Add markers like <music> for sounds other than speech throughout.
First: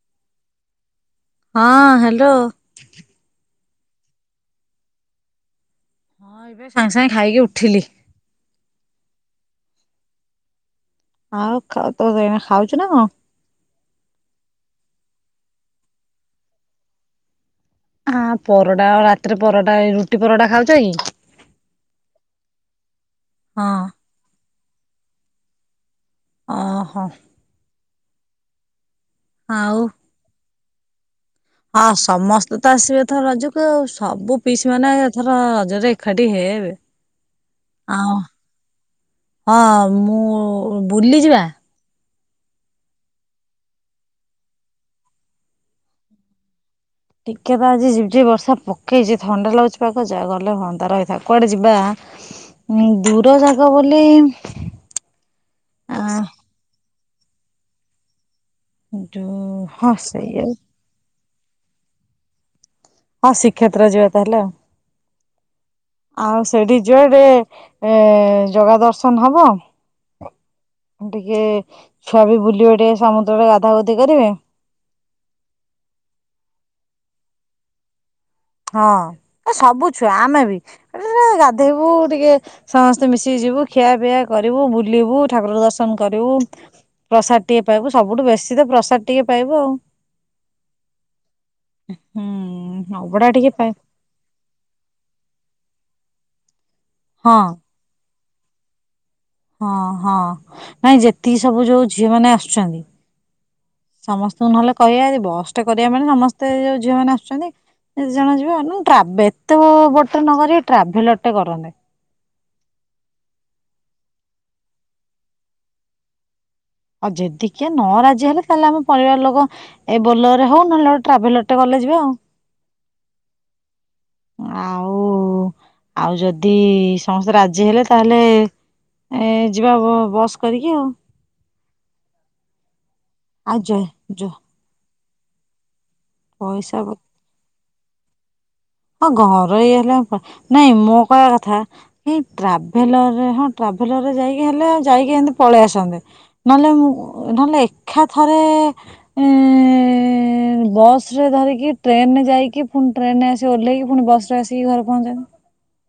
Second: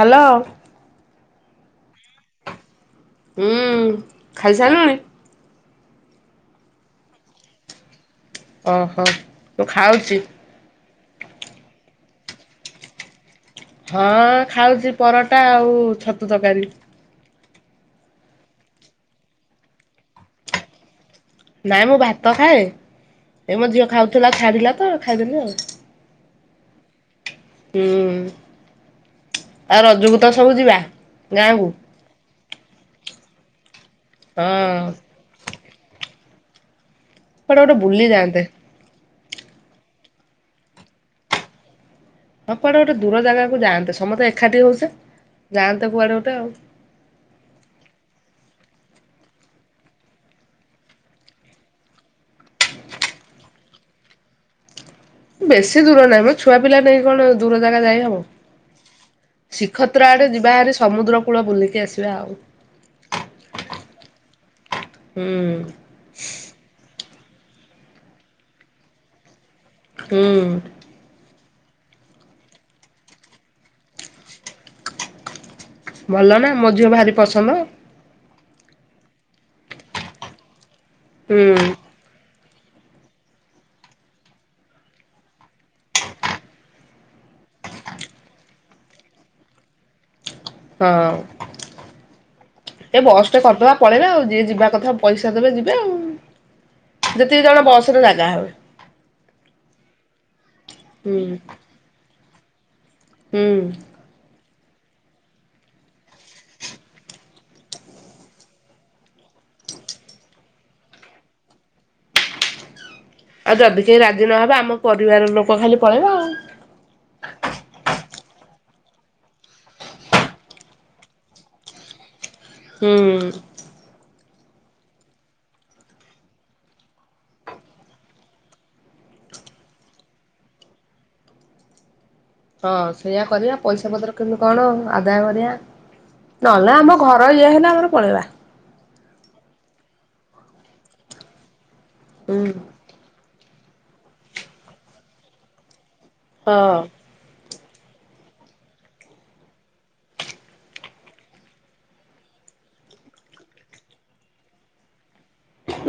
Hello. ହଁ hello. ହୁଁ ଖାଇ ସାରିଲୁଣି? ହଁ ଏବେ ସାଙ୍ଗେ ସାଙ୍ଗେ ଖାଇକି ଉଠିଲି। ଓହୋ ମୁଁ ଖାଉଚି? ଆଉ ଖାଉ ତୁ ଏଇନା ଖାଉଛୁ ନା କଣ? ହଁ ଖାଉଛି ପରଟା ଆଉ ଛତୁ ତରକାରୀ। ହଁ ପରଟା ରାତିରେ ପରଟା ଏ ରୁଟି ପରଟା ଖାଉଛ କି? ନାଇଁ ମୁଁ ଭାତ ଖାଏ ଏ ହଁ। ମୋ ଝିଅ ଖାଉଥିଲା ଛାଡ଼ିଲା ତ ଖାଇଦେଲି ଆଉ। ଓହୋ। ହୁଁ। ଆଉ ରଜକୁ ତ ସବୁ ଯିବା? ଗାଁକୁ ହଁ ସମ ତୁ ତ ଆସିବୁ ଏଥର ରଜକୁ ଆଉ। ସବୁ ପିଇସି ହଁ ମାନେ ଏଥର ରଜରେ ଏକା ଠି ହେବେ। କୁଆଡେ ଗୋଟେ ବୁଲି ଆଉ ଯାଆନ୍ତେ। ହଁ ମୁଁ ବୁଲି ଯିବା। ହଁ କୁଆଡେ ଗୋଟେ ଦୂର ଜାଗାକୁ ଯାଆନ୍ତେ ସମସ୍ତେ ଏକାଠି ହୋଉଚେ ଯାଆନ୍ତେ କୁଆଡେ ଗୋଟେ ଆଉ। ଟିକେ ପା ଆଜି ଝିପଝିପ୍ ବର୍ଷା ପକେଇଚି ଥଣ୍ଡା ଲାଗୁଚି ପାଗ ଯା ଗଲେ ହୁଅନ୍ତା ରହିଥା କୁଆଡେ ଯିବା ଦୂର ଜାଗା ବୋଲି ବେଶୀ ଆ ଦୂର ନାହିଁମ ଛୁଆ ପିଲା ନେଇ କଣ ଦୂର ଜାଗା ଯାଇ ହବ? ଯୋଉ ହଁ ଶିଖତ୍ର ଆଡେ ସେଇଆ ଯିବାହାରି ସମୁଦ୍ର କୂଳ ବୁଲିକି ଆସିବା ଆଉ। ହଁ ଶ୍ରୀକ୍ଷେତ୍ର ଯିବା ତାହେଲେ ଆଉ। ହୁଁ। ରେ ଏଁ ଜଗା ଦର୍ଶନ ହବ। ହୁଁ। ଟିକେ ଛୁଆ ବି ବୁଲିବେ ଟିକେ ସମୁଦ୍ରରେ ଗାଧାଗୁଧି କରିବେ। ଭଲ ନା ମୋ ଝିଅ ଭାରି ପସନ୍ଦ। ହଁ ଏ ସବୁ ଛୁଆ ଆମେ ବି। ଏ ହୁଁ ଗାଧୋଇବୁ ଟିକେ ସମସ୍ତେ ମିଶିକି ଯିବୁ ଖିଆପିଆ କରିବୁ ବୁଲିବୁ ଠାକୁର ଦର୍ଶନ କରିବୁ ପ୍ରସାଦ ଟିକେ ପାଇବୁ ସବୁଠୁ ବେଶୀ ତ ପ୍ରସାଦ ଟିକେ ପାଇବୁ ଆଉ। ହଁ ହୁଁ ଏ ଅବଢା ବସ ଗୋଟେ ଟିକେ କରି ପାଇ ଦବା ପଳାଇବା ଆଉ ଯିଏ ଯିବା କଥା ପଇସା ଦେବେ ଯିବେ। ଆଉ। ହଁ ଯେତିକି ଜଣ ବସରେ ଜାଗା ହେବେ। ହଁ ହଁ ନାଇଁ ହୁଁ ଯେତିକି ସବୁ ଯୋଉ ଝିଅ ମାନେ ଆସୁ ଛନ୍ତି ହୁଁ। ଶୁଣ ନହେଲେ କହିବା ବସ ଟେ କରିବା ପାଇଁ ସମସ୍ତେ ଯୋଉ ଝିଅ ମାନେ ଆସୁଛନ୍ତି ସେ ଜଣ ଯିବେ ଏ ଟ୍ରାବେ ଏତ ଗୋଟେ ନକରି ଟ୍ରାଭେଲରଟେ କରନ୍ତେ। ଆଉ ଯଦି କେହି ରାଜି ନହେବେ ଆମ ପରିବାର ଲୋକ ଖାଲି ପଳେଇବା ଆଉ। ଆଉ ଯଦିିକିଏ ନ ରାଜି ହେଲେ ତାହେଲେ ଆମ ପରିବାର ଲୋକ ଏଇ ବୋଲେରେ ହଉ ନହେଲେ ଗୋଟେ ଟ୍ରାଭେଲର ଗୋଟେ ଗଲେ ଯିବେ ଆଉ। ହୁଁ। ଆଉ ଆଉ ଯଦି ସମସ୍ତେ ରାଜି ହେଲେ ତାହେଲେ ଯିବା ବସ୍ କରିକି ଆଉ। ହଁ ସେଇୟଆ କରିବା ଆଉ ଯ ପଇସା ପତ୍ର ଯ କେମତି କଣ ଆଦାୟ କରିଆ ନହେଲେ ପଇସା ଆମ ଘର ଇଏ ହେଲା ଆମର ପଳେଇବା ହଁ ଘର ଇ ହେଲେ କଁ ନାଇଁ ମୁଁ କହିଆ କଥା ଏଇ ହୁଁ। ଟ୍ରାଭେଲର ରେ ହ ଟ୍ରାଭେଲରରେ ଯାଇକି ହେଲେ ଆଉ ଯାଇକି ଏମିତି ପଳେଇ ଆସନ୍ତେ ନହେଲେ ହଁ ମୁଁ ନହଲେ ଏକ ଏକାଥରେ ଏଁ ଏଁ ଏଁ ଏଁ ବସ ରେ ଧରିକି ଟ୍ରେନରେ ଯାଇକି ପୁଣି ଟ୍ରେନ ଆସ ସେ ଓହ୍ଲେଇକି ପୁଣି ବସରେ ଆସିକି ଘରେ ପହଞ୍ଚନ୍ତି।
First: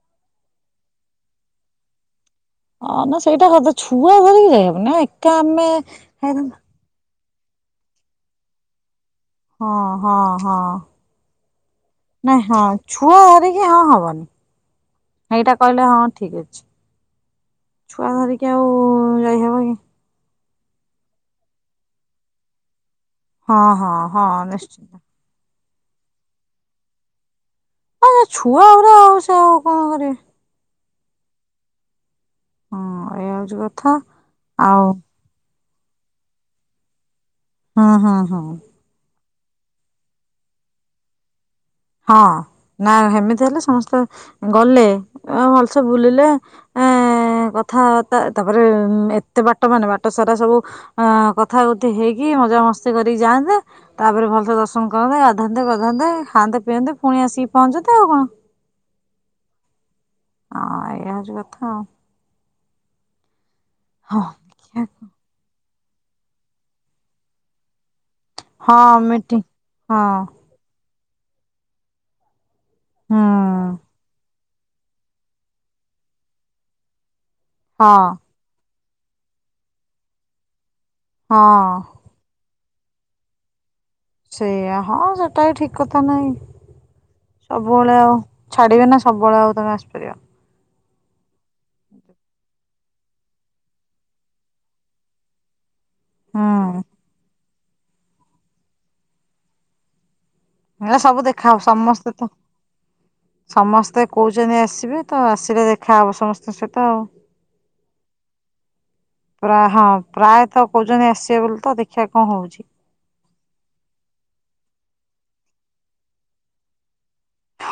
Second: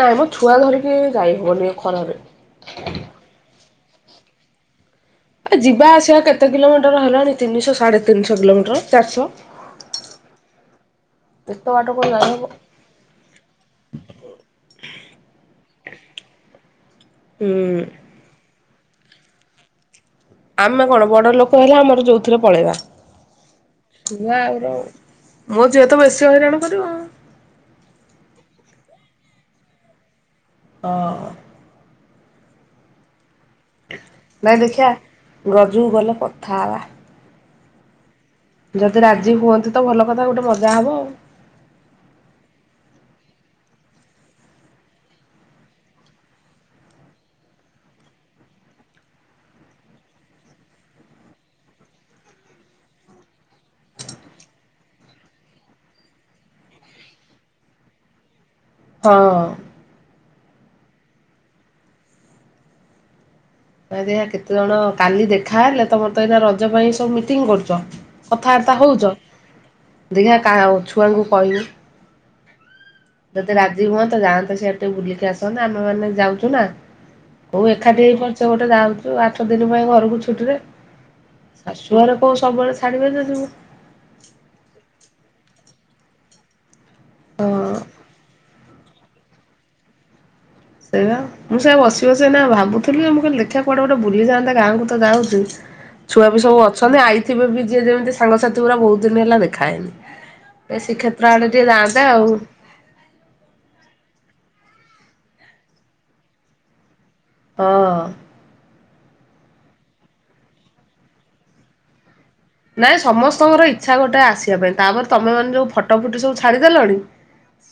ନାଇ ମ ଛୁଆ ଧରିିକି ଯାଇ ହବନି ଏଇ ଖରାରେ। ହଁ ନା ସେଇଟା ସତ ଛୁଆ ଧରିିକି ଯାଇ ହବନି ନାଇ ଆରେ ଯିବା ଆସିବା କେତେ କିଲୋମିଟର ହେଲାଣି ତିନିଶହ ସାଢେ ତିନିଶହ କିଲୋମଟର। ହଁ ହଁ ହଁ। ଏତେ ବାଟ କଣ ଯାଇ ହବ। ନାଇ ହଁ ଛୁଆ ଧରିକି ହଁ ହବନି ଏଇଟା କହିଲେ ହଁ ଠିକ ଅଛି ହୁଁ। ଛୁଆ ଧରିକି ଆଉ ଯାଇହବ କି ଆମେ କଣ ବଡ ଲୋକ ହେଲେ ଆମର ଯୋଉଥିରେ ପଳେଇବା। ହଁ ହଁ ହଁ ଛୁଆ ଗୁରା ନିଶ୍ଚିନ୍ତ। ମୋ ଝିଅ ତ ବେଶୀ ହଇରାଣ କରିବ। ଆ ଛୁଆ ଗୁରା ଆଉ ସେ ଆଉ କଣ କରିବେ। ହଁ। ହଁ ଏୟା ଏଇ କଥା ନାଇଁ ଦେଖିଆ ଆଉ ରଜକୁ ଗଲେ କଥା ହେବା। ହଁ ହଁ। ଯଦି ରାଜି ଜି ହୁଅନ୍ତି ତ ଭଲ କଥା ଗୋଟେ ମଜା ହବ ଆଉ। ହଁ ନା ସେମିତି ହେଲେ ସମସ୍ତେ ଗଲେ ଭଲସେ ବୁଲିଲେ ଏ କଥାବାର୍ତ୍ତା ତାପରେ ଏତେ ବାଟ ମାନେ ବାଟ ସାରା ସବୁ କଥା କୁଥି ହେଇକି ମଜା ମସ୍ତି କରିକି ଯାଆନ୍ତେ ତାପରେ ଭଲସେ ଦର୍ଶନ କରନ୍ତେ ଗାଧାନ୍ତେ ପାଧାନ୍ତେ ଖାଆନ୍ତେ ପିଅନ୍ତେ ପୁଣି ଆସିକି ପହଞ୍ଚତେ ଆଉ କଣ। ହଁ। ହଁ ଏୟା ହଉଛି କଥା ଆଉ। ଆ ହଁ ଦେଖିଆ କେତେ ଜଣ କାଲି ଦେଖା ହେଲେ ତମ ଏଇଟା ରଜ ପାଇଁ ସବୁ ମିଟିଂ କରୁଛ। କଥାବାର୍ତା ହଁ ହଉଛ ମିଟିଂ ହଁ ଦେଖିଆ କାହା ଅଛୁ ଛୁଆଙ୍କୁ କହିବୁ। ହୁଁ ଯଦି ରାଜି ହୁହନ୍ତ ଯାଆନ୍ତ ସିଆଡ଼େ ଟିକେ ବୁଲିକି ଆସନ୍ତେ ଆମେ ମାନେ ଯାଉଛୁ ନା। କୋଉ ହଁ ଏକାଠି ହେଇ ପାରୁଚୁ ଗୋଟେ ଯାଉଚୁ ଆଠ ଦିନ ପାଇଁ ଘରକୁ ଛୁଟିରେ ହଁ ଶାଶୂ ଘରେ କୋଉ ସବୁବେଳେ ସେ ଛାଡ଼ିବେ ତ ଯିବୁ ସେଇଆ ହଁ ସେ ସେଟା ବି ଠିକ୍ କଥା ନାଇଁ ହଁ। ସବୁବେଳେ ଆଉ ଛାଡିବେ ନା ସବୁବେଳେ ଆଉ ତମେ ଆସିପାରିବ। ସେଇ ବା ମୁଁ ସେଇଆ ବସି ବସି ଏଇନା ଭାବୁଥିଲି ମୁଁ କହିଲି ଦେଖିଆ କୁଆଡେ ଗୋଟେ ବୁଲି ଯାଆନ୍ତା ଗାଁକୁ ତ ଯାଉଚୁ ଛୁଆ ବି ସବୁ ହୁଁ ଅଛନ୍ତି ଆଇଥିବେ ବି ଯିଏ ଯେମିତି ସାଙ୍ଗସାଥି ଗୁରା ବହୁତ ଦିନ ହେଲା ଦେଖାହେଇନି। ଏ ହେରା ସବୁ ଶ୍ରୀକ୍ଷେତ୍ର ଆଡେ ଦେଖାହବ ଟିକେ ଯାଆନ୍ତେ ସମସ୍ତେ ଆଉ ତ ସମସ୍ତେ କହୁଚନ୍ତି ଆସିବେ ତ ଆସିଲେ ଦେଖାହବ ସମସ୍ତଙ୍କ ସହିତ ଆଉ। ହଁ। ପୁରା ହଁ ପ୍ରାୟତଃ କହୁଚନ୍ତି ଆସିବେ ବୋଲି ତ ଦେଖିବା କଣ ହଉଛି। ନାଇଁ ସମସ୍ତଙ୍କର ଇଚ୍ଛା ଗୋଟେ ଆସିବା ପାଇଁ ତାପରେ ତମେ ମାନେ ଯୋଉ ଫଟ ଫୁଟ ସବୁ ଛାଡିଦେଲଣି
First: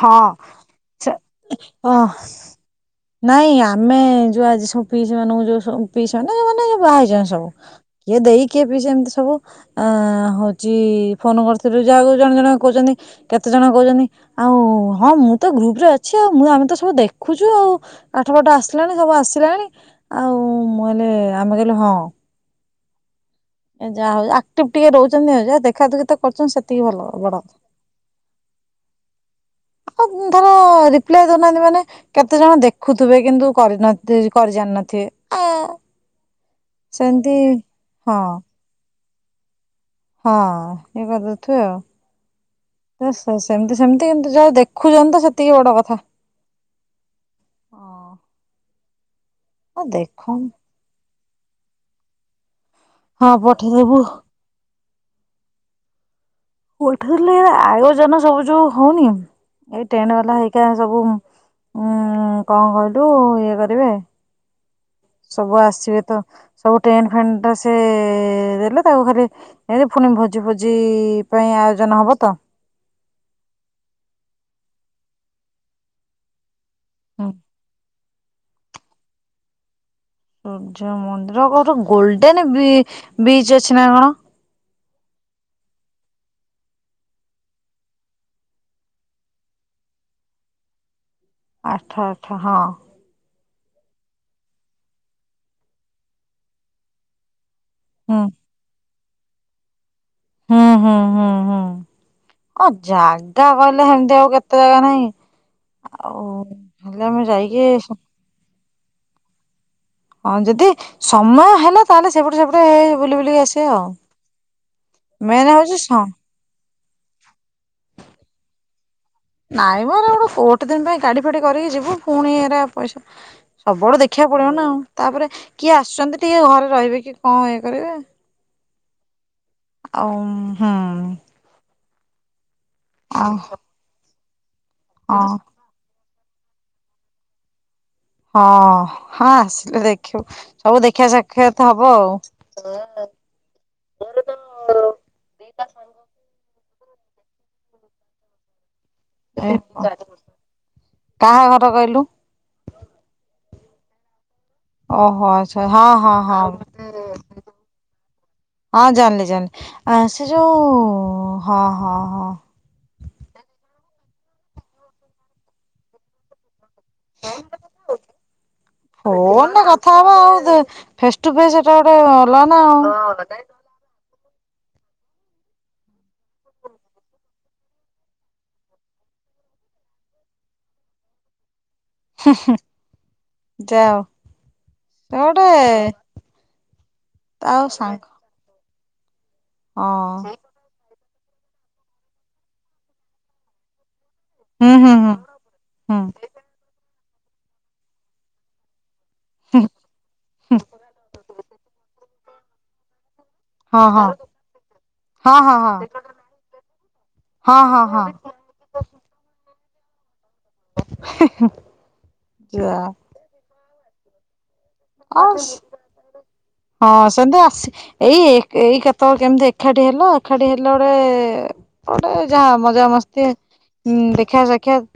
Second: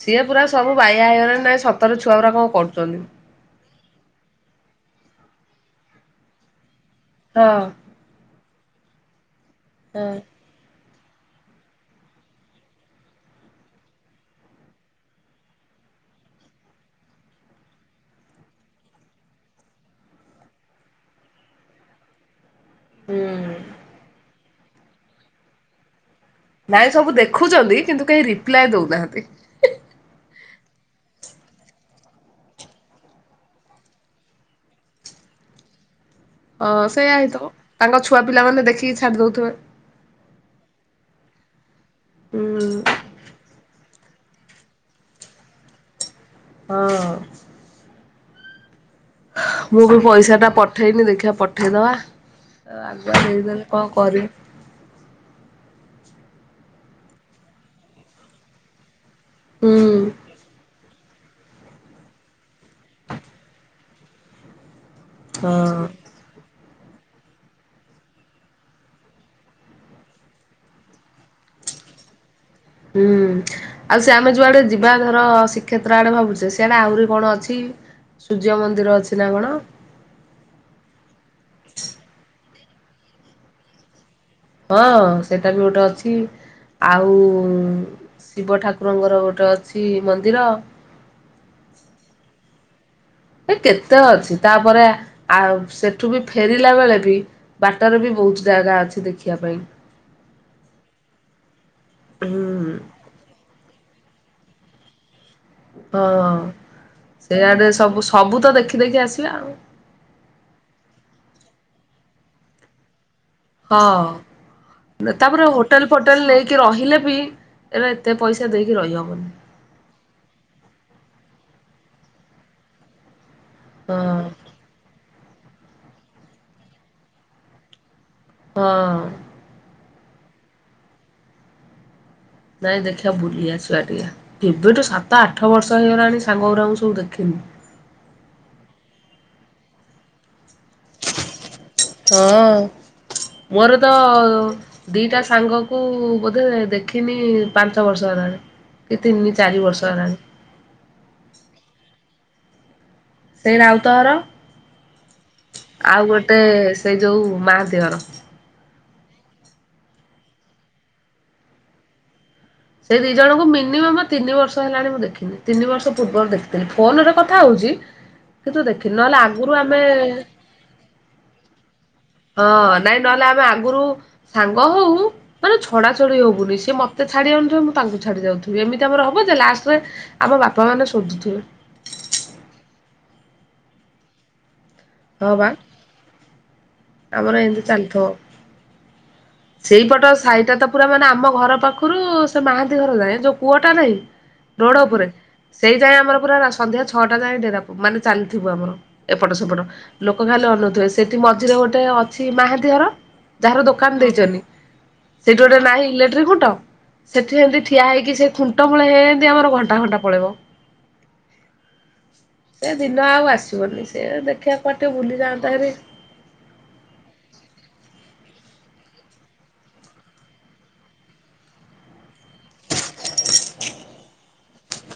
ସିଏ ପୁରା ସବୁ ବାଇଆ ହେଇଗଲେଣି ନାଇଁ ଅ ସତରେ ଛୁଆ ଗୁରା କଣ କରୁଚନ୍ତି। ନାଇଁ ଆମେ ଯୋଉ ଆଜି ସବୁ ପିଇସି ମାନଙ୍କୁ ଯୋଉ <unintelligible> ନାଇ ମାନେ କୁହା ହେଇଛନ୍ତି ସବୁ ହଁ ଯିଏ ଦେଇ କିଏ ପି ଛନ୍ତି ସବୁ? ଆ ହଁ ହଉଛି ଫୋନ କରିଥିଲି ଯାହା ଜଣେ ଜଣ କହୁଛନ୍ତି କେତେ ଜଣ କହୁଛନ୍ତି ଆଉ ହଁ ମୁଁ ତ ଗ୍ରୁପରେ ଅଛି ଆଉ ମୁଁ ଆମେ ତ ସବୁ ଦେଖୁଛୁ ଆଉ ପାଠ ପାଠ ଆସିଲାଣି ସବୁ ଆସିଲାଣି ଆଉ ମୁଁ ହେଲେ ଆମେ କହିଲୁ ହଁ। ହୁଁ। ଏ ଯାହା ହଉ ଆକ୍ଟିଭ ଟିକେ ରହୁଛନ୍ତି ହଉ ଯ ଦେଖା ଦେଖି ତ କରୁଛନ୍ତି ସେତିକି ନାଇଁ ଭଲ ସବୁ ବଡ ଦେଖୁଛନ୍ତି କିନ୍ତୁ କେହି ରି ପ୍ଲାଏ ଦଉନାହାନ୍ତି। ଆଉ କୁ ଧର ରିପ୍ଲାଏ ଦଉନାହାନ୍ତି ମାନେ କେତେ ଜଣ ଦେଖୁଥିବେ କିନ୍ତୁ କରି ନ ଥି କରି ଜାଣି ନଥିବେ ଆଁ ହଁ ସେୟା ହେଇ ଥିବ ତାଙ୍କ ଛୁଆ ପିଲା ମାନେ ଦେଖିକି ଛାଡ଼ି ଦେଉଥିବେ। ହଁ ଇଏ କରି ଦେଉଥିବେ ହୁଁ ଆଉ ସେ ସେମିତି ସେମିତି କିନ୍ତୁ ଯାହା ହଉ ଦେଖୁଛନ୍ତି ତ ସେତିକି ବଡ କଥା। ହଁ। ହଁ ମୁଁ ବି ଦେଖ ପଇସା ଟା ପଠେଇନି ଦେଖିବା ପଠେଇ ଦବା। ତ ଆଗୁଆ ହଁ ଦେଇଦେଲି କଣ ପଠେଇଦବୁ କରିବି। ପଠେଇଲେ ଆୟୋଜନ ସବୁ ଯୋଉ ହଉନି ହୁଁ ଏଇ ଟେଣ୍ଡ ବାଲା ହେଇକା ସବୁ ଉୁଁ କଣ କହିଲୁ ଇଏ କରିବେ ସବୁ ହଁ। ଆସିବେ ତ ସବୁ ଟେଣ୍ଟ ଫେଣ୍ଟ ଟା ସେ ଦେଲେ ତାକୁ ଖାଲି ଏ ପୁଣି ଭୋଜି ଫୋଜି ପାଇଁ ଆୟୋଜନ ହବ ତ। ହୁଁ ଆଉ ସେ ଆମେ ଯୁଆଡେ ଯିବା ଧର ଶ୍ରୀକ୍ଷେତ୍ର ଆଡେ ଭାବୁଛେ ସେଟା ଆହୁରି କଣ ଅଛି? ସୂର୍ଯ୍ୟ ମନ୍ଦିର ଅଛି ନା କଣ? ସୂର୍ଯ୍ୟ ମନ୍ଦିର ଗୋଟେ ଗୋଲଡେନ ବିଚ୍ ଅଛି ନା କଣ? ହଁ ସେଇଟା ବି ଗୋଟେ ଅଛି ଆଉ ଶିବ ଠାକୁରଙ୍କର ଗୋଟେ ଅଛି ମନ୍ଦିର। ଆଚ୍ଛା ଆଛା ହଁ। ଏ କେତେ ଅଛି। ତାପରେ ଆ ସେଠୁ ବି ଫେରିଲା ବେଳେ ବି ବାଟରେ ବି ହୁଁ ବହୁତ ଜାଗା ଅଛି। ଦେଖି ଖିବା ପାଇଁ। ହୁଁ ହୁଁ ହୁଁ ହୁଁ। ଅ ହୁଁ ଜାଗା କହିଲେ ହେମତି ତି ଆଉ କେତେ ଜାଗା ନାହିଁ। ହଁ ଆଉ ହେଲେ ଆମେ ଯାଇକି ସେଆଡେ ସବୁ ସବୁ ତ ଦେଖି ଦେକି ଆସିବା ଆଉ। ହଁ ଯଦି ସମୟ ହେଲା ତାହେଲେ ସେପଟେ ସେପଟେ ବୁଲି ବୁଲିକି ଆସିବା ହଁ ଆଉ। ନା ତାପରେ ମେନ୍ ହଉଛି ହୋଟେଲ ସ ଫୋଟେଲ ନେଇକି ରହିଲେ ବି ଏରା ଏତେ ପଇସା ଦେଇ ରହିହବନି। ନାଇଁ ମ ଏରା ରା ଗୋଟେ ଦିନ ପାଇଁ ଗାଡି ଫାଡି କରିକି ଯିବୁ ପୁଣି ଏରା ପଇସା ସବୁଆଡୁ ହଁ ଦେଖିବାକୁ ପଡିବ ନା ତାପରେ କିଏ ଆସୁଛନ୍ତି ଟିକେ ଘରେ ରହିବେ କି କଣ ଇଏ କରିବେ। ହଁ। ଆଉ ହୁଁ। ନାଇଁ ଦେଖିବା ଆଉ ବୁଲି ଆସିବା ଟିକିଏ। କେବେଠୁ ସାତ ହଁ ଆଠ ବର୍ଷ ହେଇଗଲାଣି ସାଙ୍ଗଉରଙ୍କୁ ସବୁ ଦେଖିନି। ହଁ ହଁ ଆସିଲେ ଦେଖିବୁ। ସବୁ ଦେଖିବା ସାକ୍ଷାତ ହବ ହଁ ମୋର ତ ଦିଟା ସାଙ୍ଗ କୁ ବୋଧେ ଦେଖ ଖିନି ପାଞ୍ଚ ବର୍ଷ ହେଲାଣି। କି ତିନି ଚାରି ବର୍ଷ ହେଲାଣି <unintelligible> କାହାଘର କହିଲୁ। ସେଇ ରାଉତ ଘର। ଓହୋ ଆଚ୍ଛା ହଁ ଆଉ ହଁ ଗୋଟେ ହଁ ସେଇ ଯୋଉ ମାହାନ୍ତି ଘର। ହଁ ଜାଣିଲି ଜାଣିଲି ଆଁ ସେ ଯୋଉ ହଁ ହଁ ହଁ। ସେଇ ଦି ଜଣଙ୍କୁ ମିନିମମ୍ ତିନି ବର୍ଷ ହେଲାଣି ମୁଁ ଦେଖିନି ତିନି ବର୍ଷ ପୂର୍ବରୁ ଦେଖିଥି କିନ୍ତୁ ଦେଖିନି ନହେଲେ ଆଗରୁ ଫୋନ ରେ ଆମେ କଥା ହବା ଦେ ଫେସ୍ ଟୁ ଫେସ୍ ଏଟା ଗୋଟେ ଅଲଗା ହଁ ନା ଆଉ। ନାଇଁ ନହେଲେ ଆମେ ଆଗରୁ ସାଙ୍ଗ ହଉ ମାନେ ଛଡା ଛଡି ହବୁନି। ସେ ମତେ ଛାଡି ଆନଥିବେ ମୁଁ ତାଙ୍କୁ ଛାଡି ଯାଉଥିବି। ଏମିତି ଆମର ହବ ଯେ ଲାଷ୍ଟରେ ଆମ ବାପା ମାନେ ଶୋଧୁଥିବେ। ହୁଁ ହୁ ଯାଅ। ସେ ହଁ ଗୋଟେ ବା ଆମର ଏମିତି ଆଉ ସାଙ୍ଗଲ ଚାଲିଥିବ। ସେଇପଟ ସାହିଟା ତ ପୁରା ମାନେ ଆ ଆମ ଘର ପାଖରୁ ସେ ମାହାନ୍ତି ଘର ଯାଏ। ଯୋଉ କୁଅଟା ନାହିଁ। ହୁଁ ରୋଡ ହୁଁ ଉପରେ ହୁଁ ସେଇ ଯାଏଁ ହୁଁ ଆମର ପୁରା ରା ସନ୍ଧ୍ୟା ଛଅଟା ଯାଏ ଡେରା ମାନେ ଚାଲିଥିବ ଆମର ଏପଟ ସେପଟ ଲୋକ ଖାଲି ଅନଉଥିବେ ସେଠି ମଝିରେ ଗୋଟେ ଅଛି ମାହାନ୍ତିଘର ଯାହାର ହଁ ଦୋକାନ ହଁ ଦେଇଛି ସେଠି ହଁ ହଁ ଗୋଟେ ନାହିଁ ହଁ। ଇଲେକ୍ଟ୍ରିକ ଖୁଣ୍ଟ ସେଠି ଏମିତି ହଁ ଠିଆ ହଁ ହଁ ହେଇକି ସେ ଖୁଣ୍ଟ ମୁଳରେ ଳେତି ଆମର ଘଣ୍ଟ ଅଧା ଘଣ୍ଟା ପଳେଇବ ସେ ଦିନ ଆଉ ଆସିବନି ସେ ଦେଖିବା କୁଆଡେ ଟିକେ ବୁଲି ଆ ଯାଆନ୍ତା ହେରି ହଁ ସେତି ଆସି ଏଇ ଏଇ କେତେବେଳେ କେମିତି ଏକାଠି ହେଲା ଏକାଠି ହେଲା ଗୋଟେ ଗୋଟେ ଯାହା ମଜା ମସ୍ତି ଦେଖା ସାକ୍ଷାତ୍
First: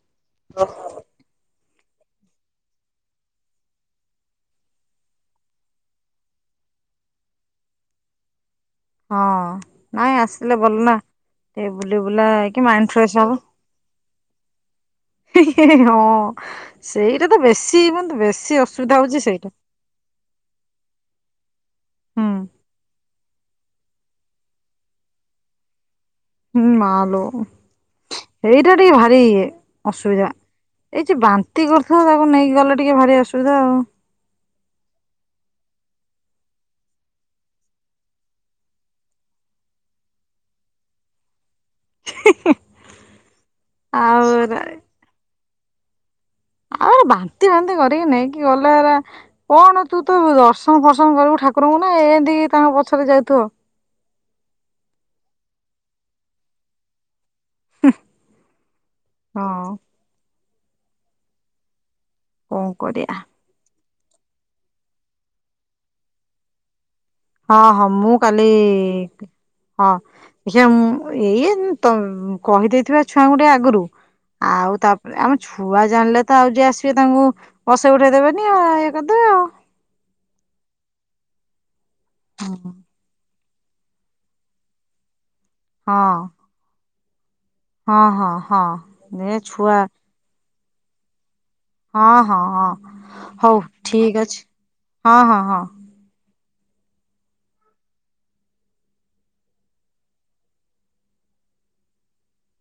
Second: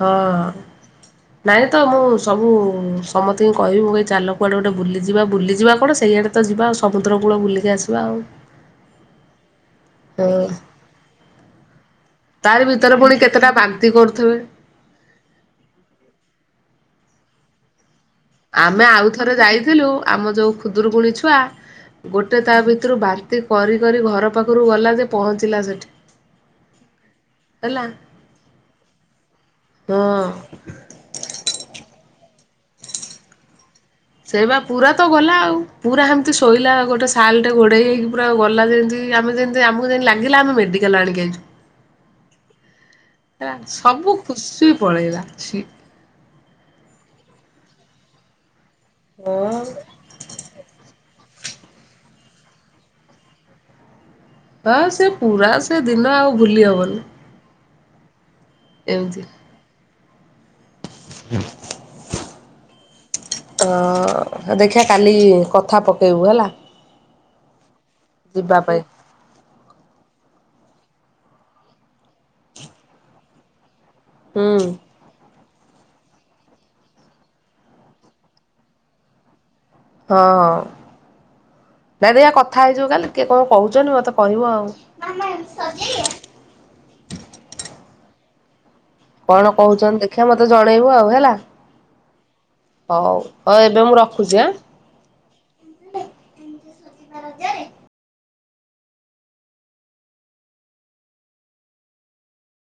ହଁ ନାଇଁ ତ ମୁଁ ସବୁ ସମସ୍ତେଙ୍କୁ କହିବି ମୁଁ ଚାଲକୁ ଆଡ଼େ ଗୋଟେ ବୁଲିଯିବା ବୁଲିଯିବା କଣ ସେଇଆଡ଼େ ତ ଯିବା ଆଉ ସମୁଦ୍ର କୂଳ ବୁଲିକି ଆସିବା ଆଉ ହଁ ନାଇଁ ଆସିଲେ ଭଲ ନା ସେ ବୁଲିବୁ ତାର ଭିତରେ ପୁଣି କେତେଟା ବାନ୍ତି କରୁଛି ଥେଵେ ହିଁ ହିଁ ହିଁ ହଁ ସେଇଟା ତ ବେଶୀ ମେ ଆମେ ଆଉଥରେ ଯାଇଥିଲୁ ଆମ ଯୋଉ ଖୁଦରୁକୁୁଣିୀ ଛୁଆ ହୁଁ ଗୋଟେ ତା ଭିତରୁ ବା ନ୍ତି କରି କରି ଘର ପାଖରୁ ଗଲା ଯେ ପହଞ୍ଚିଲା ସେଠି ହୁଁ ମାଲୋ ହେଲା ଏଇଟା ଟିକେ ଭାରି ଅସୁବିଧା ହଁ ଏଇ ଯେ ବାନ୍ତି କର ନ୍ତି ତାକୁ ନେଇକି ଗଲେ ଟିକେ ଭାରି ଅସୁବିଧା ଆଉ ସେଇବା ପୁରା ତ ଗଲା ଆଉ ପୁରା ସେମିତି ଶୋଇଲା ଗୋଟେ ସାଲଟେ ଘୋଡ଼େଇ ହେଇକି ପୁରା ଗଲା ଯେମିତି ଆମେ ଯେମିତି ଆମକୁ ଯେମିତି ଲାଗିଲା ଆମେ ମେଡ଼ିକାଲ ଆଣିକି ଆଣିଛୁ। ହେ ସବୁ ଆଉ ଏରା ଖୁସି ପଳେଇଲା ଛି ଆଉ ବାନ୍ତି ବାନ୍ତି କରିକି ନେଇକି ଗଲେ ହଁ। କଣ ତୁ ତ ଦର୍ଶନ ଫର୍ସଣ କରିବୁ ଠାକୁରଙ୍କୁ ନା ଏମତିକି ତାଙ୍କ ପଛରେ ଯାଉଥିବ ହଁ ସେ ପୁରା ସେ ଦିନ ଆଉ ଭୁଲି ହବନି ହୁଁ ଏମତି କଣ କରିବା। ହ ଦେଖିବା କାଲି କଥା ପକେଇବୁ ହେଲା। ହଁ ହଁ ମୁଁ କାଲି ଯିବା ପାଇଁ ହଁ। ଦେଖିବା ମୁଁ ଏଇଏ ତ କହିଦେଇଥିବା ଛୁଆଙ୍କୁ ଟିକେ ଆଗରୁ ହୁଁ ଆଉ ତାପରେ ଆମେ ଛୁଆ ଜାଣିଲେ ତ ଆଉ ଯିଏ ଆସିବେ ତାଙ୍କୁ ବସେଇ ଉଠେଇଦେବେନି ଆ ଇଏ କରିଦେବେ ଆଉ। ହଁ। କାରିୟା କଥା ହେଇଯିବୁ କାଲି କିଏ କଣ କହୁଛନ୍ତି ମୋତେ କହିବ ଆଉ। ହଁ। ହଁ-ହଁ-ହଁ। କଣ କହୁଛନ୍ତି ଦେଖିଆ ମତ ତେ ଜଣେଇବୁ ଆଉ ହେଲା। ହଁ-ହଁ-ହଁ ହଉ ଏବେ ମୁଁ ଠିକ ରଖୁଛି ଅଛି ହଁ-ହଁ-ହଁ। ଏଥର ରଜରେ।